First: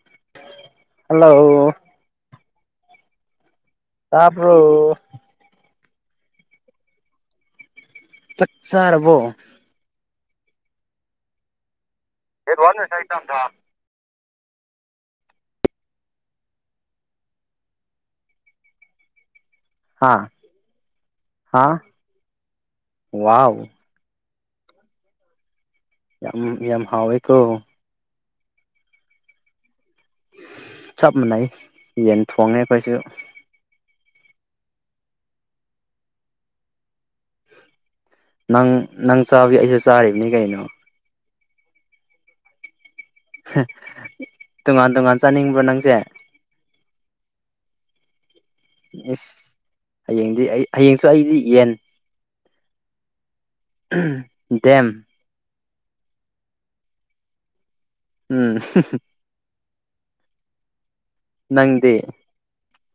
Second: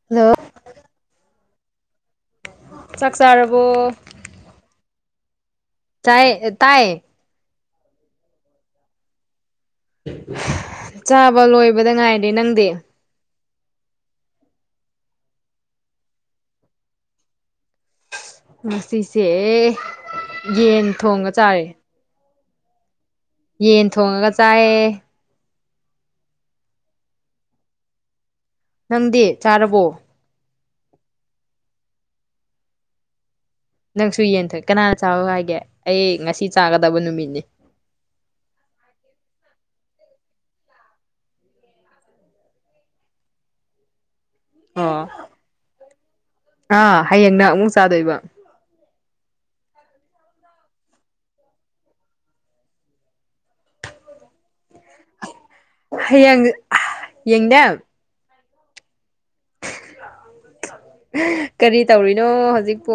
ꯂꯣ hello ꯆꯥꯛ ꯆꯥꯔꯕꯣ ꯇꯥꯕꯔꯣ꯫ ꯆꯥꯏꯌꯦ ꯇꯥꯏꯌꯦ ꯆꯥꯛ ꯆꯥꯔꯕꯣ ꯆꯥꯕ ꯂꯣꯏꯕꯗ ꯉꯥꯏ ꯋꯥꯟ ꯁꯥꯏꯇ꯭ꯔ ꯉꯁꯤꯁꯦ ꯍꯥ ꯌꯦꯟ ꯊꯣꯡꯉꯥ ꯍꯥ ꯆꯥꯔꯦ ꯋꯥꯎ ꯌꯦꯟ ꯊꯣꯡꯉꯒ ꯆꯥꯏꯌꯦ ꯌꯥꯝ ꯌꯥꯝ ꯍꯥꯎꯋꯦꯀꯣ ꯅꯪꯗꯤ ꯆꯥꯔꯕꯣ ꯆꯞ ꯃꯥꯟꯅꯩ ꯌꯦ ꯌꯦꯟ ꯊꯣꯡꯉꯦ ꯑꯩꯈꯣꯏꯁꯨ ꯅꯪꯁꯨ ꯌꯦꯟ ꯊꯣꯏ ꯀꯅꯥꯅ ꯆꯥꯎ ꯍꯥꯏꯒꯦ ꯑꯩ ꯉꯁꯤ ꯆꯥꯒꯗꯕ ꯅꯨꯃꯤꯠꯅꯤ ꯅꯪ ꯅꯪ ꯆꯥꯕꯒꯤ ꯑꯩꯁꯨ ꯆꯥꯔꯤꯅꯤ ꯀꯩꯅꯣ ꯇꯣꯉꯥꯟ ꯑꯣ ꯇꯣꯉꯥꯟ ꯆꯥꯅꯤꯡꯕ꯭ꯔꯣ ꯅꯪꯁꯦ ꯑꯥ ꯍꯌꯦꯡꯅꯪ ꯑꯃꯨꯛ ꯆꯥꯗꯣꯏꯕ ꯏꯁ ꯍꯌꯦꯡꯗꯤ ꯑꯩ ꯍꯌꯦꯡꯁꯨ ꯑꯩꯗꯤ ꯌꯦꯟ ꯗꯦꯝ ꯍꯌꯦꯡ ꯌꯦꯡ ꯗꯦꯝ ꯎꯝ ꯀꯔꯤ ꯅꯪꯗꯤ ꯇꯧꯔꯤꯅꯣ ꯍꯧꯖꯤꯛꯄꯣ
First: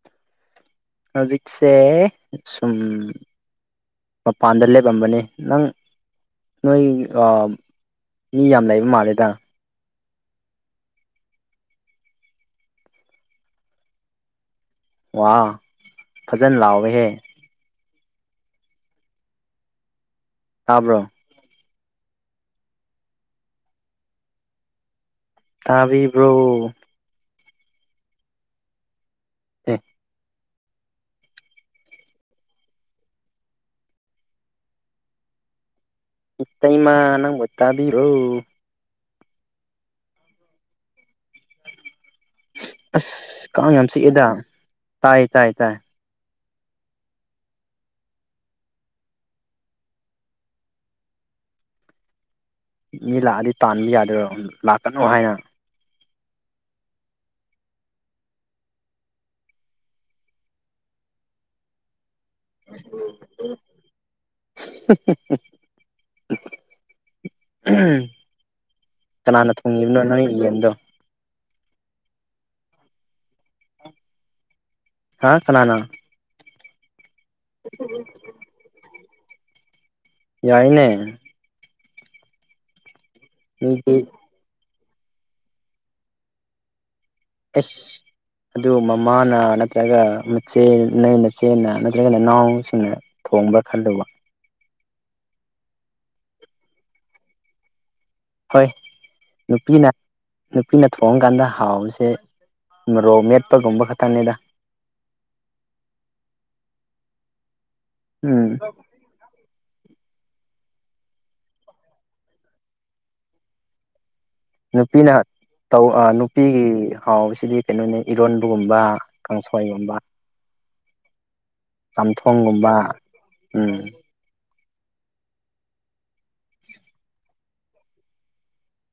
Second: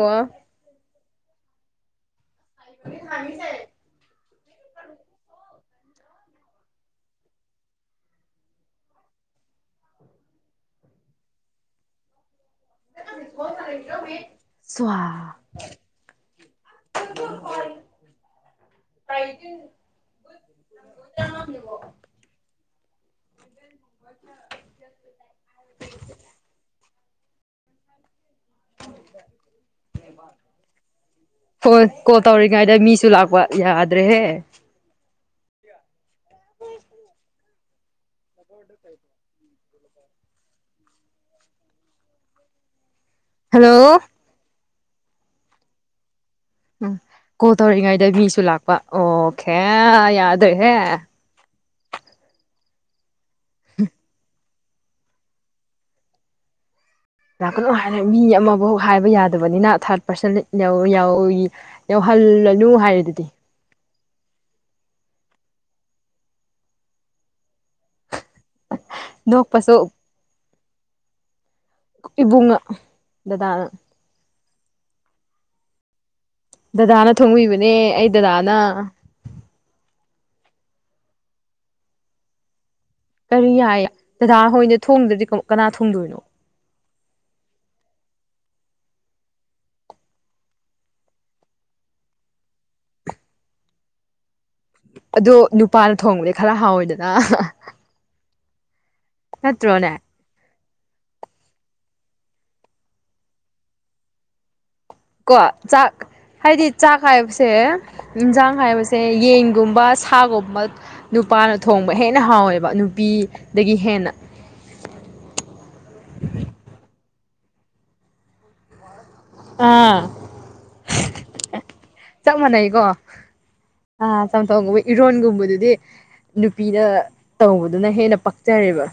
ꯍꯧꯖꯤꯛꯁꯦ ꯁꯨꯝ ꯃꯄꯥꯟꯗ ꯂꯦꯞꯑꯝꯕꯅꯦ ꯅꯪ ꯅꯣꯏ ꯃꯤ ꯌꯥꯝ ꯂꯩꯕ ꯃꯥꯜꯂꯦꯗ [unintelligible] ꯋꯥ ꯐꯖꯅ ꯂꯥꯎꯋꯦꯍꯦ [unintelligible] ꯇꯥꯕ꯭ꯔꯣ [unintelligible] [inaudible] [inaudible] ꯇꯥꯕꯤꯕ꯭ꯔꯣ ꯑꯦ [inaudible] ꯍꯣꯏ ꯀꯣꯜ ꯇꯧꯔꯤꯉꯩꯗ ꯃꯤꯁꯨ ꯂꯥꯛꯄ ꯌꯥꯗ꯭ꯔꯦꯍꯦ ꯏꯇꯩꯃꯥ ꯅꯪꯕꯨ ꯇꯥꯕꯤꯔꯣ ꯑꯁ ꯀꯥꯡ ꯌꯥꯝ ꯍꯜꯂꯣ ꯆꯤꯛꯑꯦꯗ ꯇꯥꯏ ꯇꯥꯏ ꯇꯥꯏ ꯎꯝ ꯀꯣꯜ ꯇꯧꯔꯤꯉꯩꯗ ꯃꯤꯁꯨ ꯂꯥꯛꯄ ꯑꯣꯍꯦ ꯌꯥꯗ꯭ꯔꯣꯏꯦꯍꯦ ꯃꯤ ꯂꯥꯛꯑꯗꯤ ꯇꯥꯟꯕ ꯌꯥꯗꯣꯏꯔꯣ ꯂꯥꯛꯀꯅꯨ ꯍꯥꯏꯅ ꯌꯥꯝꯀ ꯅꯨꯡꯉꯥꯏꯔꯦ ꯃꯤ ꯑꯃꯐꯥꯎ ꯍꯥꯏꯕ ꯌꯥꯗꯕꯅꯤꯅ ꯊꯥꯔꯠ ꯄꯥꯔꯁꯟ ꯌꯥꯎ ꯌꯧꯍꯜꯂꯅꯨ ꯍꯥꯏꯔꯗꯨꯗꯤ ꯎꯝ ꯀꯅꯥꯅ ꯅꯣꯛꯄꯁꯨ ꯊꯣꯡꯉꯤꯕꯅꯣ ꯅꯣꯏꯒꯤ ꯌꯦꯟꯗꯣ ꯏꯕꯨꯡꯅꯥ ꯗꯗꯥ ꯅꯥ ꯍꯥ ꯀꯥꯅꯥꯅ ꯗꯗꯥꯅ ꯊꯣꯡꯕꯤꯕꯅꯦ ꯑꯩ ꯗꯗꯥꯅ ꯌꯥꯏꯅꯦ ꯀꯔꯤ ꯌꯥꯏ ꯃꯤꯗꯤ ꯗꯗꯥ ꯍꯣꯏꯅ ꯊꯣꯡꯗ꯭ꯔꯗꯤ ꯀꯅꯥ ꯊꯣꯡꯗꯣꯏꯅꯣ ꯑꯁ ꯑꯗꯨ ꯃꯃꯥꯅ ꯅꯠꯇ꯭ꯔꯒ ꯃꯆꯦ ꯅꯣꯏ ꯃꯆꯦꯟꯅ ꯅꯠꯇ꯭ꯔꯒ ꯅꯅꯥꯎꯁꯤꯡꯅ ꯊꯣꯡꯕ꯭ꯔ ꯈꯜꯂꯨꯕ ꯑꯗꯣ ꯅꯨꯄꯥꯅ ꯊꯣꯡꯕꯗꯤ ꯈꯔ ꯍꯥꯎꯋꯦꯗꯅ ꯍꯣꯏ ꯅꯨꯄꯤꯅ ꯅꯠꯇ꯭ꯔꯣꯅꯦ ꯅꯨꯄꯤꯅ ꯊꯣꯡꯀꯥꯟꯗ ꯍꯥꯎꯁꯦ ꯃꯔꯣꯛ ꯃꯦꯠꯄꯒꯨꯝꯕ ꯈꯛꯇꯪꯅꯤꯗ ꯀꯣ ꯆꯥꯛ ꯍꯥꯏꯗꯤ ꯆꯥꯛ ꯍꯥꯏꯕꯁꯦ ꯎꯝ ꯌꯦꯟꯁꯥꯡ ꯍꯥꯏꯕꯁꯦ ꯁꯦ ꯌꯦꯟꯒꯨꯝꯕ ꯁꯥꯒꯨꯝꯕ ꯅꯨꯄꯥꯅ ꯊꯣꯡꯕ ꯍꯦꯟꯅ ꯍꯥꯎꯋꯦꯕ ꯅꯨꯄꯤꯗꯒꯤ ꯍꯦꯟꯅ ꯅꯨꯄꯤꯅ ꯇꯧ ꯅꯨꯄꯤꯒꯤ ꯍꯥꯎꯁꯤꯗꯤ ꯀꯩꯅꯣꯅꯤ ꯏꯔꯣꯟꯕꯒꯨꯝꯕ ꯀꯥꯡꯁꯋꯥꯕꯣꯟꯕ ꯑꯥ ꯆꯞ ꯆꯝꯊꯣꯡꯒꯨꯝꯕ ꯃꯥꯟꯅꯩꯀꯣ ꯎꯝ ꯑ ꯆꯝꯊꯣꯡꯒꯨꯝꯕ ꯏꯔꯣꯟꯒꯨꯝꯕꯗꯨꯗꯤ ꯅꯨꯄꯤꯅ ꯇꯧꯕꯗꯨꯅ ꯍꯦꯟꯅ ꯄꯛꯆꯔꯦꯕ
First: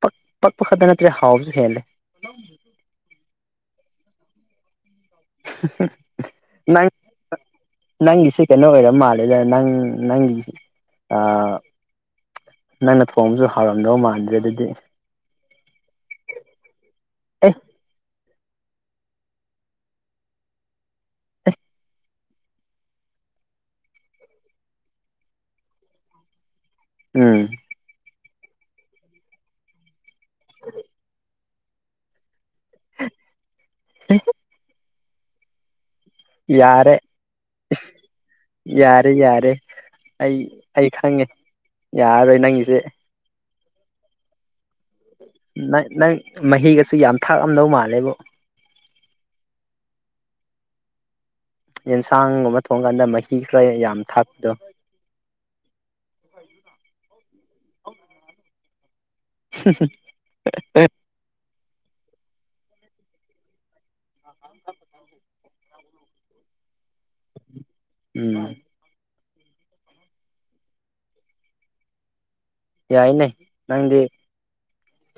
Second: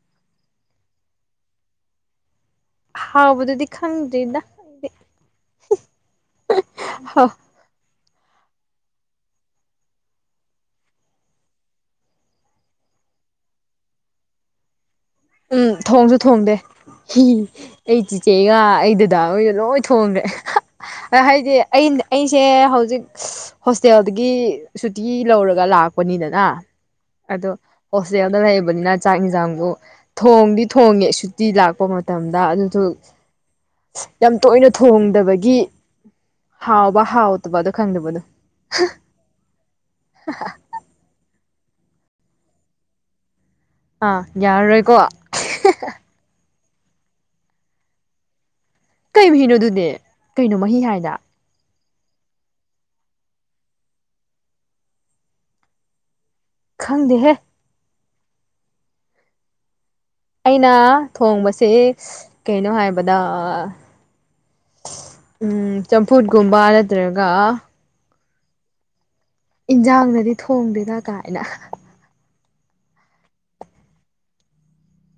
ꯄꯛ ꯄꯛꯄ ꯈꯛꯇ ꯅꯠꯇ꯭ꯔꯦ ꯍꯥꯎꯕꯁꯨ ꯍꯦꯜꯂꯦ [inaudible] ꯍꯥꯎꯕꯗꯨꯗꯤ ꯈꯗꯗ ꯅꯪ ꯍꯥꯎ ꯅꯪꯒꯤꯁꯦ ꯀꯩꯅꯣ ꯑꯣꯏꯔ ꯃꯥꯜꯂꯦꯗ ꯅꯪ ꯅꯪꯒꯤ ꯅꯪꯅ ꯊꯣꯡꯕꯁꯨ ꯍꯥꯎꯔꯝꯗꯧ ꯃꯥꯟꯗ꯭ꯔꯦ ꯑꯗꯨꯗꯤ ꯎꯝ ꯊꯣꯡꯁꯨ ꯊꯣꯡꯗꯦ ꯑꯦ ꯑꯩ ꯆꯤꯆꯦꯒ ꯑꯩꯗꯨꯗꯥ ꯑꯩꯗ ꯂꯣꯏ ꯊꯣꯡꯈ꯭ꯔꯦ ꯍꯥꯏꯗꯤ ꯑ ꯑꯩꯁꯦ ꯍꯧꯖꯤꯛ ꯍꯣꯁꯇꯦꯜꯗꯒꯤ ꯁꯨꯇꯤ ꯂꯧꯔꯒ ꯂꯥꯛꯄꯅꯤꯗꯅ ꯎꯝ ꯑꯗꯣ ꯍꯣꯁꯇꯦꯜꯗ ꯂꯩꯕꯅꯤꯅ ꯆꯥꯛ ꯌꯦꯟꯁꯥꯡꯕꯨ ꯊꯣꯡꯗꯤ ꯊꯣꯡꯉꯦ ꯤ ꯂꯥꯛꯄ ꯃꯇꯝꯗ ꯑꯗꯨꯁꯨ ꯌꯥꯝ ꯇꯣꯏꯅ ꯊꯣꯡꯗꯕꯒꯤ ꯌꯥꯔꯦ ꯍꯥꯎꯕ ꯍꯥꯎꯇꯕꯗꯣ ꯈꯪꯗꯕꯗꯣ ꯌꯥꯔꯦ ꯌꯥꯔꯦ ꯑꯩ ꯑꯩ ꯈꯪꯉꯦ ꯌꯥꯔꯣꯏ ꯅꯪꯒꯤꯁꯦ ꯑꯥ ꯌꯥꯔꯔꯣꯏꯀꯣ ꯅꯪ ꯅꯪ ꯃꯍꯤꯒꯁꯨ ꯌꯥꯝ ꯊꯥꯛꯑꯝꯗꯧ ꯃꯥꯜꯂꯦꯕ ꯀꯩ ꯃꯍꯅꯣꯗꯨꯅꯦ ꯀꯩꯅꯣ ꯃꯍꯤ ꯍꯥꯏꯅ ꯌꯦꯟꯁꯥꯡꯒꯨꯝꯕ ꯊꯣꯡꯀꯥꯟꯗ ꯃꯍꯤ ꯈꯔ ꯌꯥꯝ ꯊꯥꯛꯄꯗꯣ ꯈꯪꯗꯦꯍꯦ ꯁ ꯁꯦꯠ ꯑꯩꯅ ꯊꯣꯡꯕꯁꯦ ꯀꯩꯅꯣ ꯍꯥꯏꯕꯗ ꯎꯝ ꯆꯝꯐꯨꯠꯀꯨꯝꯕ ꯅꯠꯇ꯭ꯔꯒ ꯎꯝ ꯏꯟꯁꯥꯡꯗꯗꯤ ꯊꯣꯡꯗꯦꯗ ꯀꯥꯏꯅ ꯌꯥꯏꯅꯦ ꯅꯪꯗꯤ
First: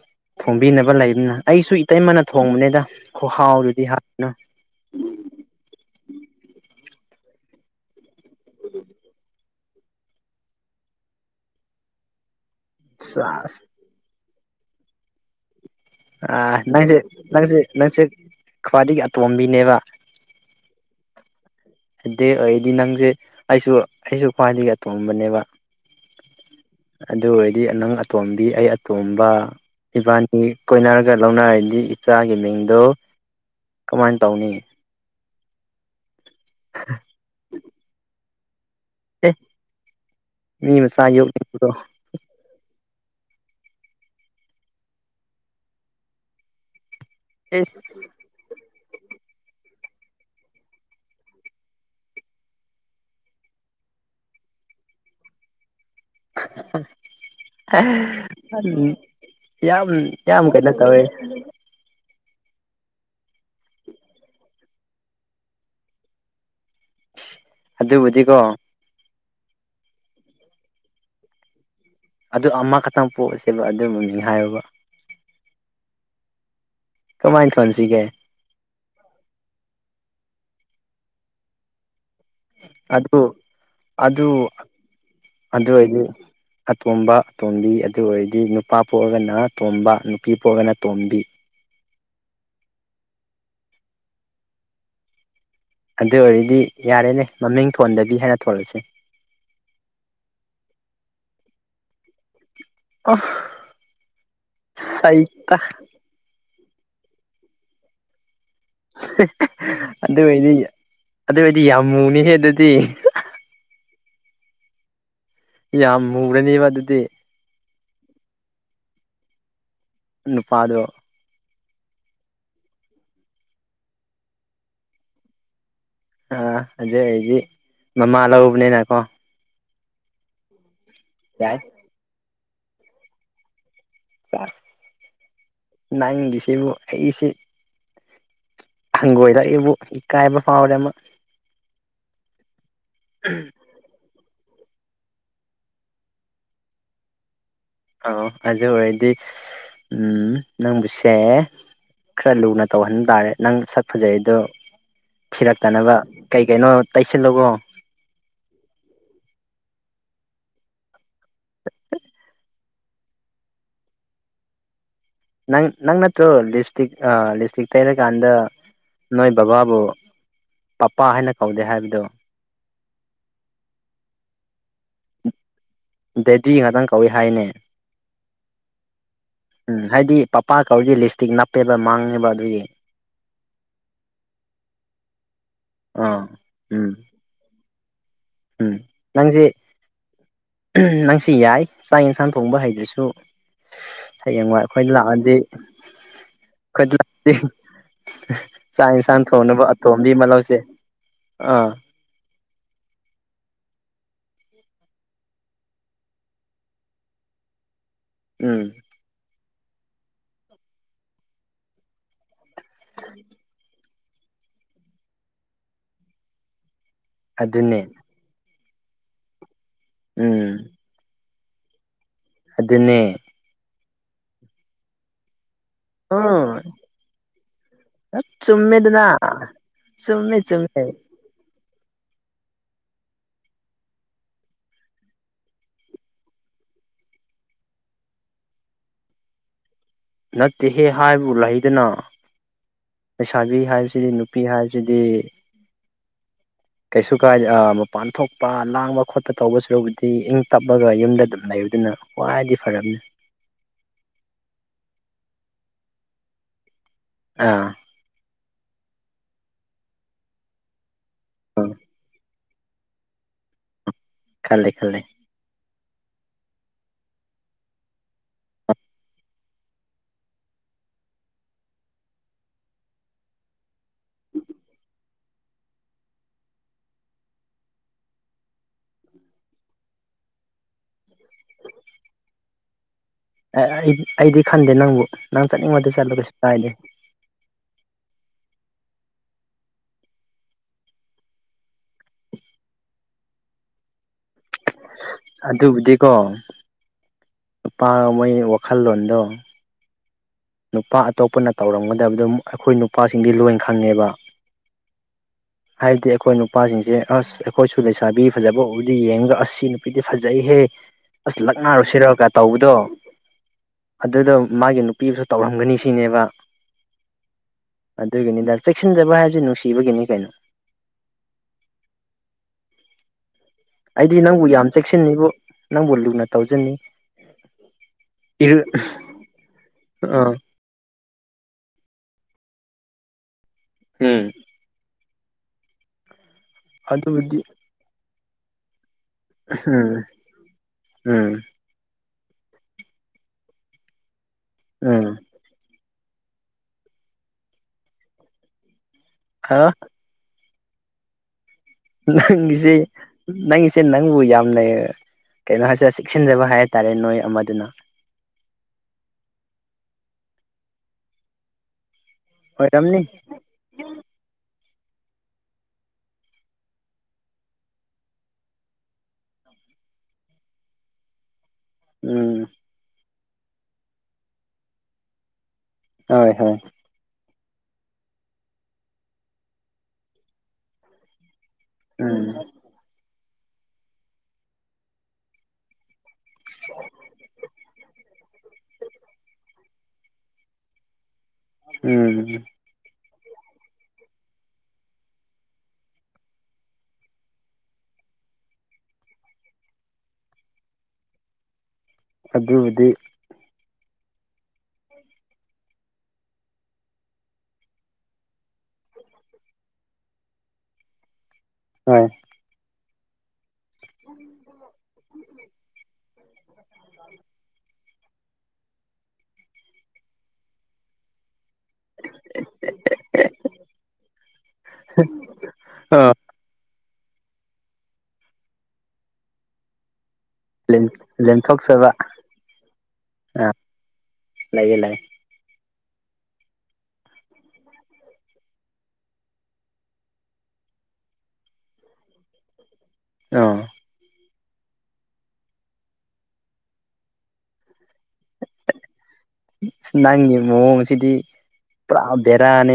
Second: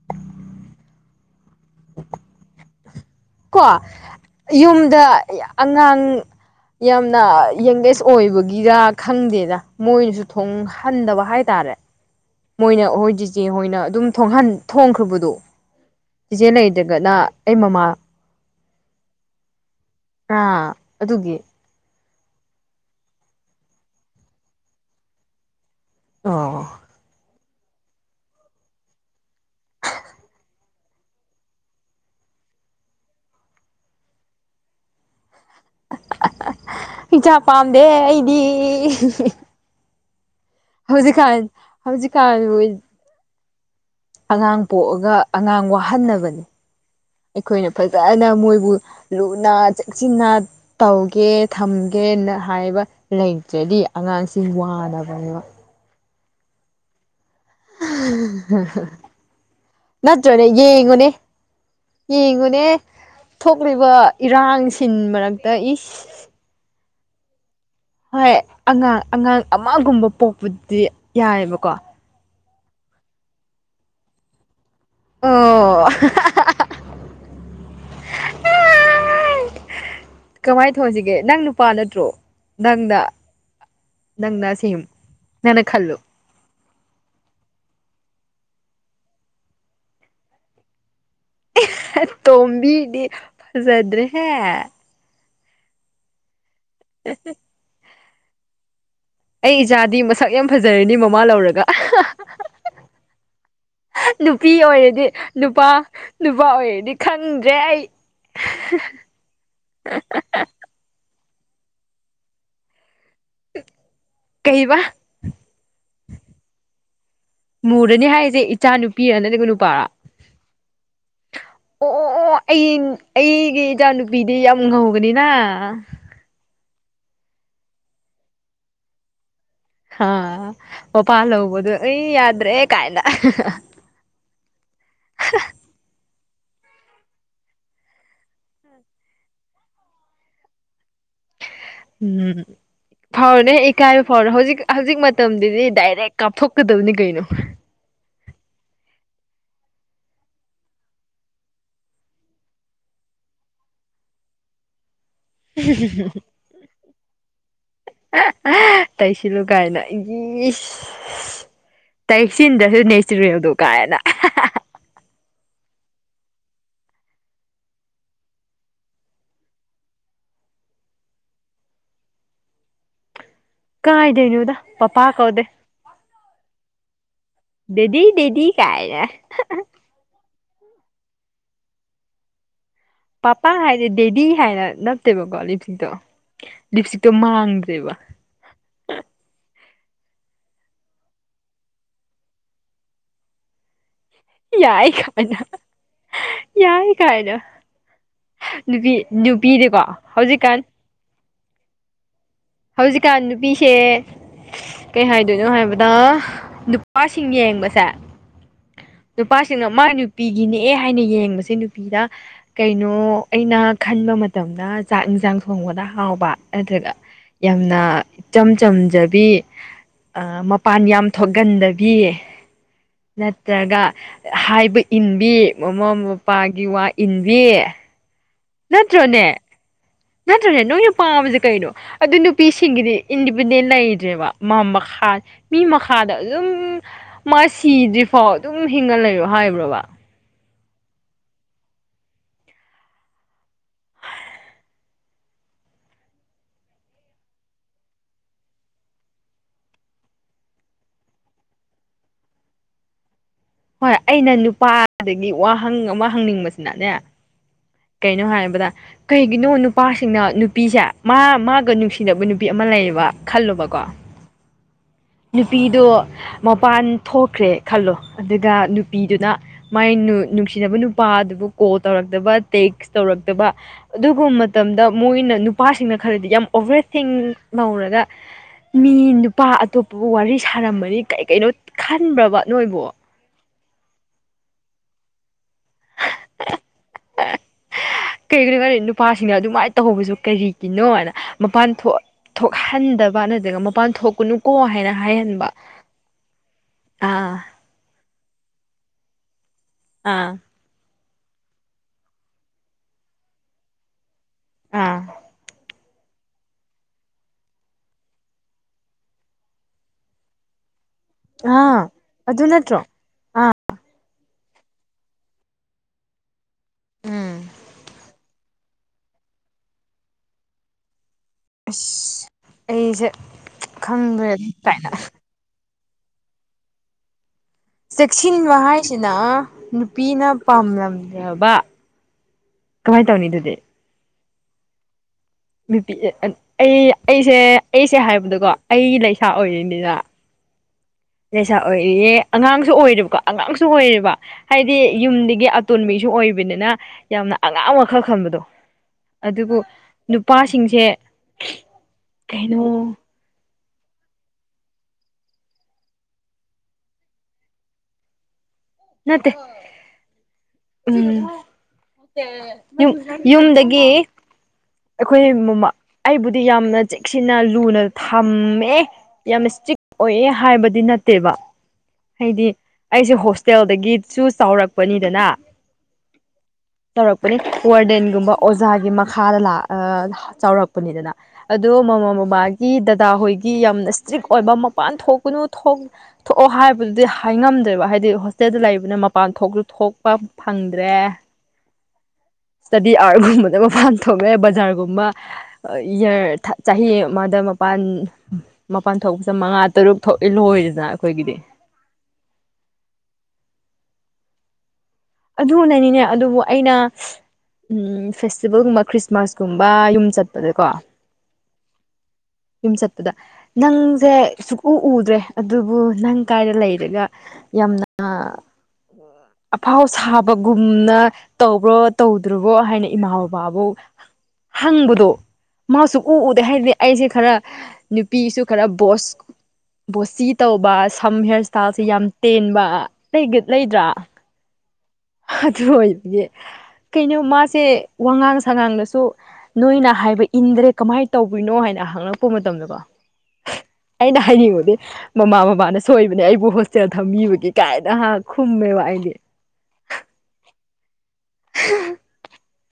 [inaudible] ꯊꯣꯡꯕꯤꯅꯕ ꯂꯩꯕꯅꯤꯅ ꯑꯩꯁꯨ ꯏꯇꯩꯃꯅ ꯊꯣꯡꯕꯅꯦꯗ ꯀꯣ ꯌꯨꯝꯗ ꯑꯉꯥꯡ ꯌꯥꯝꯅ ꯌꯪꯒꯦꯁ ꯑꯣꯏꯕꯒꯤꯔ ꯈꯪꯗꯦꯗ ꯃꯣꯏꯅꯁꯨ ꯊꯣꯡꯍꯟꯗꯕ ꯍꯥꯏꯇꯥꯔꯦ ꯃꯣꯏꯅ ꯑꯩꯈꯣꯏꯖꯤꯆꯦ ꯁꯥꯁ ꯍꯣꯏꯅ ꯑꯗꯨꯝꯣꯡꯍ ꯊꯣꯡꯈ꯭ꯔꯕꯗꯣ ꯑ ꯆꯤꯆꯦ ꯅꯪꯁꯦ ꯂꯩꯇ꯭ꯔꯒꯅ ꯑꯩ ꯅꯪꯁꯦ ꯃꯃꯥ ꯅꯪꯁꯦ ꯈ꯭ꯋꯥꯏꯗꯒꯤ ꯑꯇꯣꯝꯕꯤꯅꯦꯕ ꯑꯥ ꯑꯗꯨꯒꯤ ꯑꯗꯨꯗꯩ ꯑꯣꯏꯔꯗꯤ ꯅꯪꯁꯦ ꯑꯩꯁꯨ ꯑꯩꯁꯨ ꯈ꯭ꯋꯥꯏꯗꯒꯤ ꯑꯇꯣꯑꯝꯕꯅꯦꯕ ꯑꯣ ꯑꯗꯨ ꯑꯣꯏꯔꯗꯤ ꯅꯪ ꯑꯇꯣꯝꯕꯤ ꯑꯩ ꯑꯇꯣꯝꯕ ꯏꯕꯥꯅꯤ ꯀꯣꯏꯅꯔꯒ ꯂꯧꯅꯔꯗꯤ ꯏꯆꯥꯒꯤ ꯃꯤꯡꯗꯣ ꯀꯃꯥꯏꯅ ꯇꯧꯅꯤ ꯍꯛꯁꯆꯥ ꯄꯥꯝꯗꯦ ꯑꯩꯗꯤ ꯑꯦ ꯃꯤ ꯃꯆꯥ ꯍꯧꯖꯤꯛꯀꯥꯟ ꯌꯣꯛꯅꯤꯡꯕꯗꯣ ꯍꯧꯖꯤꯛ ꯀꯥ ꯑꯉꯥꯡ ꯄꯣꯛꯑꯒ ꯑꯉꯥꯡ ꯋꯥꯍꯟꯅꯕꯅꯦ ꯑꯩꯈꯣꯏꯅ ꯐꯖꯅ ꯃꯣꯏꯕꯨ ꯂꯨꯅꯥ ꯆꯦꯛꯁꯤꯟꯅ ꯇꯧꯒꯦ ꯊꯝꯒꯦꯅ ꯍꯥꯏꯕ ꯂꯩꯇ꯭ꯔꯗꯤ ꯑꯉꯥꯡꯁꯤꯡ ꯋꯥꯗꯅꯕꯅꯦꯕ ꯎ ꯌꯥꯝ ꯌꯥꯝꯌꯥꯝ ꯅꯠꯇ꯭ꯔꯅꯦ ꯀꯩꯅꯅ ꯇ ꯍꯦ ꯌꯦꯡꯉꯨꯅꯦ ꯌꯦꯡꯉꯨꯅꯦ ꯊꯣꯛꯂꯤꯕ ꯏꯔꯥꯡꯁꯤꯟ ꯃꯔꯛꯇ ꯏꯁ ꯑꯗꯨꯕꯨꯗꯤꯀꯣ ꯍꯣꯏ ꯑꯉꯥꯡ ꯑꯉꯥꯡ ꯑꯃꯒꯨꯝꯕ ꯄꯣꯛꯄꯗꯤ ꯌꯥꯏꯑꯕꯀꯣ ꯑꯗꯨ ꯑꯃꯈꯛꯇꯪ ꯄꯣꯛꯑꯁꯦꯕ ꯑꯗꯨ ꯃꯃꯤꯡ ꯍꯥꯏꯌꯣꯕ ꯑꯣ ꯀꯃꯥꯏꯅ ꯐꯣꯟꯁꯤꯒꯦ ꯀꯃꯥꯏꯅ ꯊꯣꯟꯁꯤꯒꯦ ꯅꯪ ꯅꯨꯄꯥ ꯅꯠꯇ꯭ꯔꯣ ꯅꯪꯅ ꯑꯗꯨ ꯑꯗꯨ ꯅꯪꯅ ꯁꯦꯝ ꯅꯪꯅ ꯑꯗꯨꯗ ꯈꯜꯂꯨ ꯏꯗꯤ ꯑꯇꯣꯝꯕ ꯑꯇꯣꯝꯕꯤ ꯑꯗꯨ ꯑꯣꯏꯔꯗꯤ ꯅꯨꯄꯥ ꯄꯣꯛꯑꯒꯅ ꯇꯣꯝꯕ ꯅꯨꯄꯤ ꯄꯣꯛꯑꯒꯅ ꯇꯣꯝꯕꯤ ꯇꯣꯝꯕꯤꯗꯤ ꯐꯖꯗ꯭ꯔꯦꯍꯦ ꯑꯗꯨ ꯑꯣꯏꯔꯗꯤ ꯌꯥꯔꯦꯅꯦ ꯃꯃꯤꯡ ꯊꯣꯟꯗꯕꯤ ꯍꯥꯏꯅ ꯊꯣꯜꯂꯁꯦ ꯑꯩ ꯏꯆꯥꯗꯤ ꯃꯁꯛ ꯌꯥꯝ ꯐꯖꯔꯅꯤ ꯃꯃꯥ ꯂꯧꯔꯒ ꯑ ꯅꯨꯄꯤ ꯑꯣꯏꯔꯗꯤ ꯁꯩꯇ ꯅꯨꯄꯥ ꯅꯨꯄꯥ ꯑꯣꯏꯔꯗꯤ ꯈꯪꯗ꯭ꯔꯦ ꯑꯩ ꯑꯗꯨ ꯑꯣꯏꯗꯤ ꯑꯗꯨ ꯑꯣꯏꯗꯤ ꯌꯥꯝ ꯃꯨꯅꯤꯍꯦ ꯑꯗꯨꯗꯤ ꯀꯩꯕ ꯌꯥꯝ ꯃꯨ꯭ꯔꯅꯤꯕ ꯑꯗꯨꯗꯤ ꯃꯨꯔꯗꯅꯤ ꯍꯥꯏꯔꯤꯁꯦ ꯏꯆꯥ ꯅꯨꯄꯤꯔ ꯅꯠꯇ꯭ꯔꯒ ꯅꯨꯄꯥꯔꯥ ꯅꯨꯄꯥꯗꯣ ꯑꯣ ꯑꯣ ꯑꯣ ꯑꯩ ꯑꯩꯒꯤ ꯏꯆꯥ ꯅꯨꯨꯄꯤꯗꯤ ꯌꯥꯝ ꯉꯧꯒꯅꯤꯅ ꯑꯥ ꯑꯗꯨꯩ ꯑꯩꯗꯤ ꯃꯃꯥ ꯂꯧꯕꯅꯤꯅꯀꯣ ꯍꯥ ꯃꯄꯥ ꯌꯥꯏ ꯂꯧꯕꯗꯣ ꯑꯩ ꯌꯥꯗ꯭ꯔꯦ ꯀꯥꯏꯅ ꯅ ꯏꯗꯤꯁꯕꯨ ꯑꯩꯁꯦ ꯍꯪꯒꯣꯏꯗ ꯑꯩꯕꯨ ꯏꯀꯥꯏꯕ ꯐꯥꯎꯔꯦ ꯑꯃ ꯎꯝ ꯐꯥꯎꯅꯦ ꯏ ꯀꯥꯏꯕ ꯐꯥꯎꯔꯦ ꯍꯧꯖꯤꯛ ꯍꯧꯖꯤꯛ ꯃꯇꯝꯗꯨꯗꯤ ꯗꯥꯏꯔꯦꯛ ꯀꯥꯞꯊꯣꯛꯀꯗꯕꯅꯤ ꯀꯩꯅꯣ ꯑꯥꯎ ꯑꯗꯨ ꯑꯣꯏꯔꯗꯤ ꯎ ꯅꯪꯕꯨꯁꯦ ꯈꯔ ꯂꯨꯅ ꯇꯧꯍꯟꯕ ꯇꯥꯔꯦ ꯅꯪ ꯁꯛ ꯐꯖꯩ ꯑꯗꯣ ꯊꯤꯔꯛꯇꯅꯕ ꯀꯩ ꯀꯩꯅꯣ ꯇꯩꯁꯤꯜꯂꯣ ꯀꯣ ꯇꯩꯁꯤꯂꯨ ꯀꯥꯏꯅ ꯏꯁ ꯇꯩꯁꯤꯟꯗ꯭ꯔꯁꯨ ꯅꯦꯆꯔꯦꯜꯗꯣ ꯀꯥꯏꯅꯒꯥ ꯅꯪ ꯅꯪ ꯅꯠꯇ꯭ꯔ ꯂꯤꯞ ꯏꯁꯇꯤꯛ ꯂꯤꯞ ꯏꯁꯇꯤꯛ ꯇꯩꯔꯀꯥꯟꯗ ꯅꯣꯏ ꯕꯕꯥꯕꯨ ꯄꯄꯥ ꯍꯥꯏꯅ ꯀꯧꯗꯦ ꯍꯥꯏꯕꯗꯣ ꯀꯥꯏꯗꯩꯅꯣꯗ ꯄꯄꯥ ꯀꯧꯗꯦ ꯗꯦꯗꯤ ꯉꯥꯛꯇꯪ ꯀꯧꯏ ꯍꯥꯏꯅꯦ ꯗꯦꯗꯤ ꯗꯦꯗꯤ ꯀꯥꯏꯅ ꯎꯝ ꯍꯥꯏꯗꯤ ꯄꯄꯥ ꯀꯧꯔꯗꯤ ꯂꯤꯁꯇꯤꯛ ꯅꯞꯄꯦꯕ ꯃꯥꯡꯉꯦꯕ ꯑꯗꯨꯒꯤ ꯄꯄꯥ ꯍꯥꯏꯗꯤꯦ ꯗꯦꯗꯤ ꯍꯥꯏꯅ ꯅꯠꯇꯦꯕꯀꯣ ꯂꯤꯞ ꯏꯁꯇꯤꯛꯇꯣ ꯑꯥ ꯂꯤꯞ ꯎꯝ ꯏꯁꯇꯤꯛꯇꯣ ꯃꯥꯡꯗ꯭ꯔꯦꯕ ꯎꯝ ꯅꯪꯁꯦ ꯅꯪꯁꯨ ꯌꯥꯏ ꯆꯥꯛ ꯌꯦꯟꯁꯥꯡ ꯊꯣꯡꯕ ꯍꯩꯗꯨꯁꯨ ꯍꯌꯦꯡꯋꯥꯏ ꯌꯥꯏ ꯑꯩꯈꯣꯏꯗ ꯂꯥꯛꯑꯗꯤ ꯀꯥꯏꯅ ꯑꯩꯈꯣꯏ ꯌꯥꯏ ꯂꯥꯛꯑꯗꯤ ꯀꯥꯏꯅ ꯆꯥꯛ ꯅꯨꯄꯤ ꯌꯦꯟꯁꯥꯡ ꯊꯣꯡꯅꯕ ꯅꯨꯄꯤꯗꯤꯀꯣ ꯑꯇꯣꯝꯕꯤ ꯑꯃ ꯂꯧꯧꯁꯦ ꯍꯧꯖꯤꯛꯀꯥꯟ ꯑꯥ ꯍꯧꯖꯤꯛꯀꯥꯟ ꯅꯨꯄꯤꯁꯦ ꯀꯩ ꯍꯥꯏꯗꯣꯏꯅꯣ ꯍꯥꯏꯕꯗ ꯅꯨꯄꯥꯁꯤꯡ ꯌꯦꯡꯕꯁꯦ ꯎꯝ ꯅꯨꯄꯥꯁꯤꯡꯅ ꯃꯥꯥꯏ ꯅꯨꯄꯤꯒꯤꯅꯦ ꯍꯥꯏꯅ ꯌꯦꯡꯕꯁꯦ ꯅꯨꯄꯤꯗ ꯀꯩꯅꯣ ꯑꯩꯅ ꯈꯟꯕ ꯃꯇꯝꯗ ꯆꯥꯛ ꯏꯟꯁꯥꯡ ꯊꯣꯡꯕꯗ ꯍꯥꯎꯕ ꯅꯠꯇ꯭ꯔꯒ ꯌꯥꯝꯅ ꯑꯗꯨꯅꯦ ꯏꯆꯝ ꯆꯝꯖꯕꯤ ꯎꯝ ꯃꯄꯥꯟ ꯌꯥꯝ ꯊꯣꯛꯀꯟꯗꯕꯤ ꯑꯗꯨꯅꯦ ꯅꯠꯇ꯭ꯔꯒ ꯍꯥꯏꯕ ꯏꯟꯕꯤ ꯃꯃꯥ ꯎꯝ ꯃꯄꯥꯒꯤ ꯋꯥ ꯏꯟꯕꯤ ꯆꯨꯝꯃꯦꯗꯅ ꯅꯠꯇ꯭ꯔꯣꯅꯦ ꯆꯨꯝꯃꯦ ꯅꯠꯇ꯭ꯔꯅꯦ ꯆꯨꯝꯃꯦ ꯅꯣꯏ ꯄꯥꯝꯃꯤꯁꯦ ꯀꯩꯅꯣ ꯑꯗꯨ ꯅꯨꯄꯤꯁꯤꯡꯒꯤꯗꯤ ꯏꯟꯗꯤꯄꯦꯟꯗꯦꯟ ꯂꯩꯇ꯭ꯔꯦꯕ ꯃꯈꯥ ꯃꯤ ꯃꯈꯥꯗ ꯑꯗꯨꯝ ꯃꯥ ꯁꯤꯗ꯭ꯔꯤꯐꯥꯎ ꯑꯗꯨꯝ ꯍꯤꯡꯒ ꯂꯩꯔꯣ ꯍꯥꯏꯕ꯭ꯔꯣꯕ ꯅꯠꯇꯦꯍꯦ ꯍꯥꯏꯕꯨ ꯂꯩꯗꯅ ꯂꯩꯁꯥꯕꯤ ꯍꯥꯏꯕꯁꯤꯗꯤ ꯅꯨꯄꯤ ꯍꯥꯏꯕꯁꯤꯗꯤ ꯀꯩꯁꯨ ꯀꯥꯏ ꯃꯄꯥꯟ ꯊꯣꯛꯄ ꯂꯥꯡꯕ ꯈꯣꯠꯄ ꯇꯧꯕꯁꯨꯕꯨꯗꯤ ꯏꯪ ꯇꯞꯄꯒ ꯌꯨꯝꯗ ꯑꯗꯨꯝ ꯂꯩꯕ ꯑꯗꯨꯅ ꯈ꯭ꯋꯥꯏꯗꯤ ꯐꯔꯥꯞꯅꯦ ꯍꯣꯏ ꯑꯩꯅ ꯅꯨꯄꯥꯗꯒꯤ ꯋꯥꯍꯪ ꯑꯃ ꯍꯪꯅꯤꯡꯕꯁꯤꯅꯅꯦ ꯑꯥ ꯀꯩꯅꯣ ꯍꯥꯏꯕꯗ ꯀꯩꯒꯤꯅꯣ ꯅꯨꯄꯥꯁꯤꯡꯅ ꯅꯨꯄꯤꯁꯦ ꯃꯥ ꯎꯝ ꯃꯥꯒ ꯅꯨꯡꯁꯤꯅꯕ ꯅꯨꯄꯤ ꯅꯨꯄꯤ ꯑꯃ ꯂꯩꯌꯦꯕ ꯈꯜꯂꯨꯕꯀꯣ ꯈꯜꯂꯦ ꯈꯜꯂꯦ ꯅꯨꯄꯤꯗꯣ ꯃꯄꯥꯟ ꯊꯣꯛꯈ꯭ꯔꯦ ꯈꯜꯂꯣ ꯑꯗꯨꯒ ꯅꯨꯄꯤꯗꯨꯅ ꯃꯥꯏ ꯅꯨꯡꯁꯤꯅꯕ ꯅꯨꯄꯥ ꯑꯗꯨꯕꯨ ꯀꯣꯜ ꯇꯧꯔꯛꯇꯕ ꯇꯦꯛꯁ ꯇꯧꯔꯛꯇꯕ ꯑꯗꯨꯒꯨꯝꯕ ꯃꯇꯝꯗ ꯃꯣꯏꯅ ꯅꯨꯄꯥꯁꯤꯡꯅ ꯈꯔꯗꯤ ꯌꯥꯝ ꯑꯣꯕꯔ ꯊꯤꯡ ꯇꯧꯔꯒ ꯃꯤ ꯅꯨꯄꯥ ꯑꯇꯣꯞꯄ ꯑꯗꯨꯕꯨ ꯋꯥꯔꯤ ꯁꯥꯔꯝꯕꯅꯤ ꯀꯩ ꯀꯩꯅꯣ ꯈꯟꯕ꯭ꯔꯕ ꯅꯣꯏꯕꯣ ꯑꯩ ꯑꯩꯗꯤ ꯈꯟꯗꯦ ꯅꯪꯕꯨ ꯅꯪ ꯆꯠꯅꯤꯡꯕꯗꯤ ꯆꯠꯂꯣ ꯀꯩꯁꯨ ꯀꯥꯏꯗꯦ ꯑ ꯀꯩꯒꯤꯅꯣ ꯈꯗ ꯅꯨꯄꯥꯁꯤꯡꯅ ꯑꯗꯨꯃꯥꯏꯅ ꯇꯧꯍꯧꯕꯁꯨ ꯀꯔꯤꯒꯤꯅꯣ ꯍꯥꯏꯅ ꯃꯄꯥꯟ ꯊꯣꯛ ꯊꯣꯛꯍꯟꯗꯕ ꯅꯠꯇ꯭ꯔꯒ ꯃꯄꯥꯟ ꯊꯣꯛꯀꯨꯅꯨ ꯀꯣ ꯍꯥꯏꯅ ꯍꯥꯏꯍꯟꯕ ꯑꯗꯨꯕꯨꯗꯤꯀꯣ ꯑꯥ ꯅꯨꯄꯥ ꯃꯣꯢ ꯋꯥꯈꯜꯂꯣꯟꯗꯣ ꯑꯥ ꯅꯨꯄꯥ ꯑꯇꯣꯞꯄꯅ ꯇꯧꯔꯝꯒꯗꯕꯗꯣ ꯑꯩꯈꯣꯏ ꯅꯨꯄꯥꯁꯤꯡꯗꯤ ꯂꯣꯏ ꯈꯪꯉꯦꯕ ꯑꯥ ꯍꯥꯏꯗꯤ ꯑꯩꯈꯣꯏ ꯅꯨꯄꯥꯁꯤꯡꯁꯦ ꯑꯁ ꯑꯩꯈꯣꯏꯁꯨ ꯂꯩꯁꯥꯕꯤ ꯐꯖꯕ ꯎꯕꯗꯤ ꯌꯦꯡꯉꯒ ꯑꯁ ꯁꯤ ꯅꯨꯄꯤꯗꯤ ꯐꯖꯩꯍꯦ [unintelligible] ꯑꯁ ꯂꯛꯅꯥꯔꯨ ꯁꯤꯔꯒ ꯑꯗꯨ ꯇꯧꯕꯗꯣ ꯅꯠꯇ꯭ꯔꯣ ꯑꯥ ꯑꯗꯨꯗꯣ ꯃꯥꯒꯤ ꯅꯨꯄꯤꯁꯨ ꯇꯧꯔꯝꯒꯅꯤ ꯁꯤꯅꯦꯕ ꯎꯝ ꯑꯗꯨꯒꯤꯅꯤꯗ ꯆꯦꯛꯁꯤꯟꯖꯕ ꯍꯥꯏꯕꯕꯁꯤ ꯅꯨꯡꯁꯤꯕꯒꯤꯅꯤ ꯀꯩꯅꯣ ꯑꯁ ꯑꯩꯁꯦ ꯑꯩꯗꯤ ꯈꯪꯗ꯭ꯔꯦ ꯅꯪꯕꯨ ꯑꯗꯨꯝ ꯌꯥꯝ ꯀꯥꯏꯅ ꯆꯦꯛꯁꯤꯟꯅꯤꯕꯨ ꯅꯪꯕꯨ ꯂꯨꯅ ꯇꯧꯖꯅꯤ ꯆꯦꯛꯁꯤꯟꯕ ꯏꯔ ꯍꯥꯏꯁꯤꯅ ꯅꯨꯄꯤꯅ ꯑ ꯄꯥꯝꯂꯝꯃꯤ ꯌꯥꯕ ꯀꯃꯥꯏꯅ ꯇꯧꯅꯤ ꯑꯗꯨꯗꯤ ꯎꯝ ꯅꯨꯄꯤ ꯑꯩ ꯑꯩꯁꯦ ꯑꯗꯨꯕꯨꯗꯤ ꯑꯩꯁꯦ ꯍꯥꯏꯕꯗꯀꯣ ꯑꯩ ꯂꯩꯁꯥ ꯑꯣꯏꯔꯤꯅꯤꯅ ꯎꯝ ꯎꯝ ꯂꯩꯁꯥ ꯑꯣꯏꯔꯤꯌꯦ ꯑꯉꯥꯡꯁꯨ ꯑꯣꯏꯔꯦꯕꯀꯣ ꯑꯉꯥꯡꯁꯨ ꯑꯣꯏꯔꯦꯕ ꯍꯥꯏꯗꯤ ꯎꯝ ꯌꯨꯝꯗꯒꯤ ꯑꯇꯣꯝꯕꯤꯁꯨ ꯑꯣꯏꯕꯅꯤꯅ ꯌꯥꯝꯅ ꯑꯉꯥꯡ ꯋꯥꯈꯜ ꯈꯟꯕꯗꯣ ꯑꯗꯨꯕꯨ ꯑ ꯅꯨꯄꯥꯁꯤꯡꯁꯦ ꯀꯩꯅꯣ ꯅꯪꯒꯤꯁꯤ ꯅꯪꯒꯤꯁꯦ ꯅꯪꯕꯨ ꯌꯥꯝꯅ ꯀꯩꯅꯣ ꯍꯥꯏꯁꯤ ꯆꯦꯛꯁꯤꯟꯖꯕ ꯍꯥꯏ ꯇꯔꯦ ꯅꯣꯏ ꯑꯃꯗꯨꯅ ꯅꯠꯇꯦ ꯎꯝ ꯌꯨꯝ ꯑꯣꯏꯔꯝꯅꯤ ꯌꯨꯝꯗꯒꯤ ꯑꯩꯈꯣꯏ ꯃꯃꯥ ꯑꯩꯕꯨꯗꯤ ꯌꯥꯝꯅ ꯆꯦꯛꯁꯤꯟꯅ ꯂꯨꯅ ꯊꯝꯃꯦ ꯌꯥꯝꯅ ꯁꯇ꯭ꯔꯤꯛ ꯑꯣꯏꯑꯦ ꯍꯥꯏꯕꯗꯤ ꯅꯠꯇꯦꯕ ꯍꯥꯏꯗꯤ ꯎꯝ ꯑꯩꯁꯦ ꯍꯣꯁꯇꯦꯜꯗꯒꯤꯁꯨ ꯆꯥꯎꯔꯛꯄꯅꯤꯗꯅ ꯍꯣꯏ ꯍꯣꯏ ꯇꯧꯔꯛꯄꯅꯤ ꯋꯥꯔꯗꯦꯟꯒꯨꯝꯕ ꯑꯣꯖꯥꯒꯤ ꯃꯈꯥꯗ ꯂꯥ ꯑꯥ ꯆꯥꯎꯔꯛ ꯄꯅꯤꯗꯅ ꯑꯗꯣ ꯃꯃꯥ ꯎꯝ ꯃꯕꯥ ꯒꯤ ꯗꯗꯥ ꯍꯣꯏꯒꯤ ꯌꯥꯝꯅ ꯏꯁꯇ꯭ꯔꯤꯛ ꯑꯣꯏꯕ ꯃꯄꯥꯟ ꯊꯣꯛꯄꯅꯨ ꯊꯣꯛ ꯊꯣꯛꯑꯣ ꯍꯥꯏꯕ ꯕꯗꯨꯗꯤ ꯍꯥꯏꯉꯝꯗ꯭ꯔꯦꯕ ꯍꯥꯏꯗꯤ ꯍꯣꯁꯇꯦꯜꯗ ꯂꯩꯕꯅꯤꯅ ꯃꯄꯥꯟ ꯊꯣꯛꯁꯨ ꯊꯣꯛꯄ ꯐꯪꯗ꯭ꯔꯦ ꯎꯝ ꯏꯁꯇꯗꯤ ꯑꯥꯔꯠꯒꯨꯝꯕꯗ ꯃꯄꯥꯟ ꯊꯣꯛꯂꯛꯑꯦ ꯕꯖꯥꯔꯒꯨꯝꯕ ꯏꯌꯔ ꯊ ꯆꯍꯤ ꯑꯃꯗ ꯃꯄꯥꯟꯅꯤ ꯃꯄꯥꯟ ꯊꯣꯛꯄꯁꯤ ꯃꯉꯥ ꯇꯔꯨꯛ ꯊꯣꯛꯏ ꯂꯣꯏꯗꯅ ꯑꯩꯈꯣꯏꯒꯤꯗꯤ ꯑꯗꯨꯕꯨꯗꯤ ꯑꯗꯨꯅꯅꯤꯅꯦ ꯑꯗꯨꯕꯨ ꯑꯩꯅ ꯎꯝ ꯐꯦꯁꯇꯤꯚꯦꯜꯒꯨꯝꯕ ꯈ꯭ꯔꯤꯁꯃꯥꯁꯀꯨꯝꯕ ꯌꯨꯝ ꯆꯠꯄꯗꯀꯣ ꯍꯣꯏ ꯌꯨꯝ ꯆꯠꯄꯗ ꯅꯪꯁꯦ ꯁꯨꯛꯎ ꯎꯗ꯭ꯔꯦ ꯑꯗꯨꯕꯨ ꯅꯪ ꯀꯥꯏꯗ ꯂꯩꯔꯒ ꯌꯥꯝꯅ ꯑꯐꯥꯎ ꯁꯥꯕꯒꯨꯝꯅ ꯇꯧꯕ꯭ꯔꯣ ꯇꯧꯗ꯭ꯔꯕꯣ ꯍꯥꯏꯅ ꯏꯃꯥ ꯕꯕꯥꯕꯨ ꯍꯪꯕꯗꯣ ꯃꯥꯁꯨ ꯑ ꯎ ꯎꯗꯦ ꯍꯥꯏꯗꯤ ꯑꯩꯁꯦ ꯈꯔ ꯅꯨꯄꯤꯁꯨ ꯈꯔ ꯕꯣꯁ ꯕꯣꯁꯤ ꯇꯧꯕ ꯁꯝ ꯍꯤꯌꯔ ꯁꯇꯥꯏꯜꯁꯦ ꯂꯦꯟꯊꯣꯛꯆꯕ ꯌꯥꯝ ꯇꯦꯟꯕ ꯂꯩ ꯂꯩꯗ꯭ꯔꯥ ꯂꯩꯑꯦ ꯂꯩ ꯑꯗꯨ ꯑꯣꯏꯕꯒꯤ ꯀꯩꯅꯣ ꯃꯥꯁꯦ ꯋꯥꯉꯥꯡ ꯁꯉꯥꯡꯗꯁꯨ ꯅꯣꯏꯅ ꯍꯥꯏꯕ ꯏꯟꯗ꯭ꯔꯦ ꯀꯃꯥꯏꯅ ꯇꯧꯕꯤꯅꯣ ꯍꯥꯏꯅ ꯍꯪꯉꯛꯄ ꯃꯇꯝꯗꯀꯣ ꯑ ꯑꯩꯅ ꯍꯥꯏꯅꯤꯡꯉꯗꯤ ꯃꯃꯥ ꯕꯕꯥꯅ ꯁꯣꯏꯕꯅꯦ ꯑꯩꯕꯨ ꯍꯣꯁꯇꯦꯜ ꯊꯝꯃꯤꯕꯒꯤ ꯀꯥꯏꯅ ꯈꯨꯝꯃꯦꯕ ꯑꯩꯗꯤ ꯅꯪꯒꯤ ꯃꯑꯣꯡꯁꯤꯗꯤ ꯄꯨꯔꯥ ꯕꯦꯔꯥꯅꯦ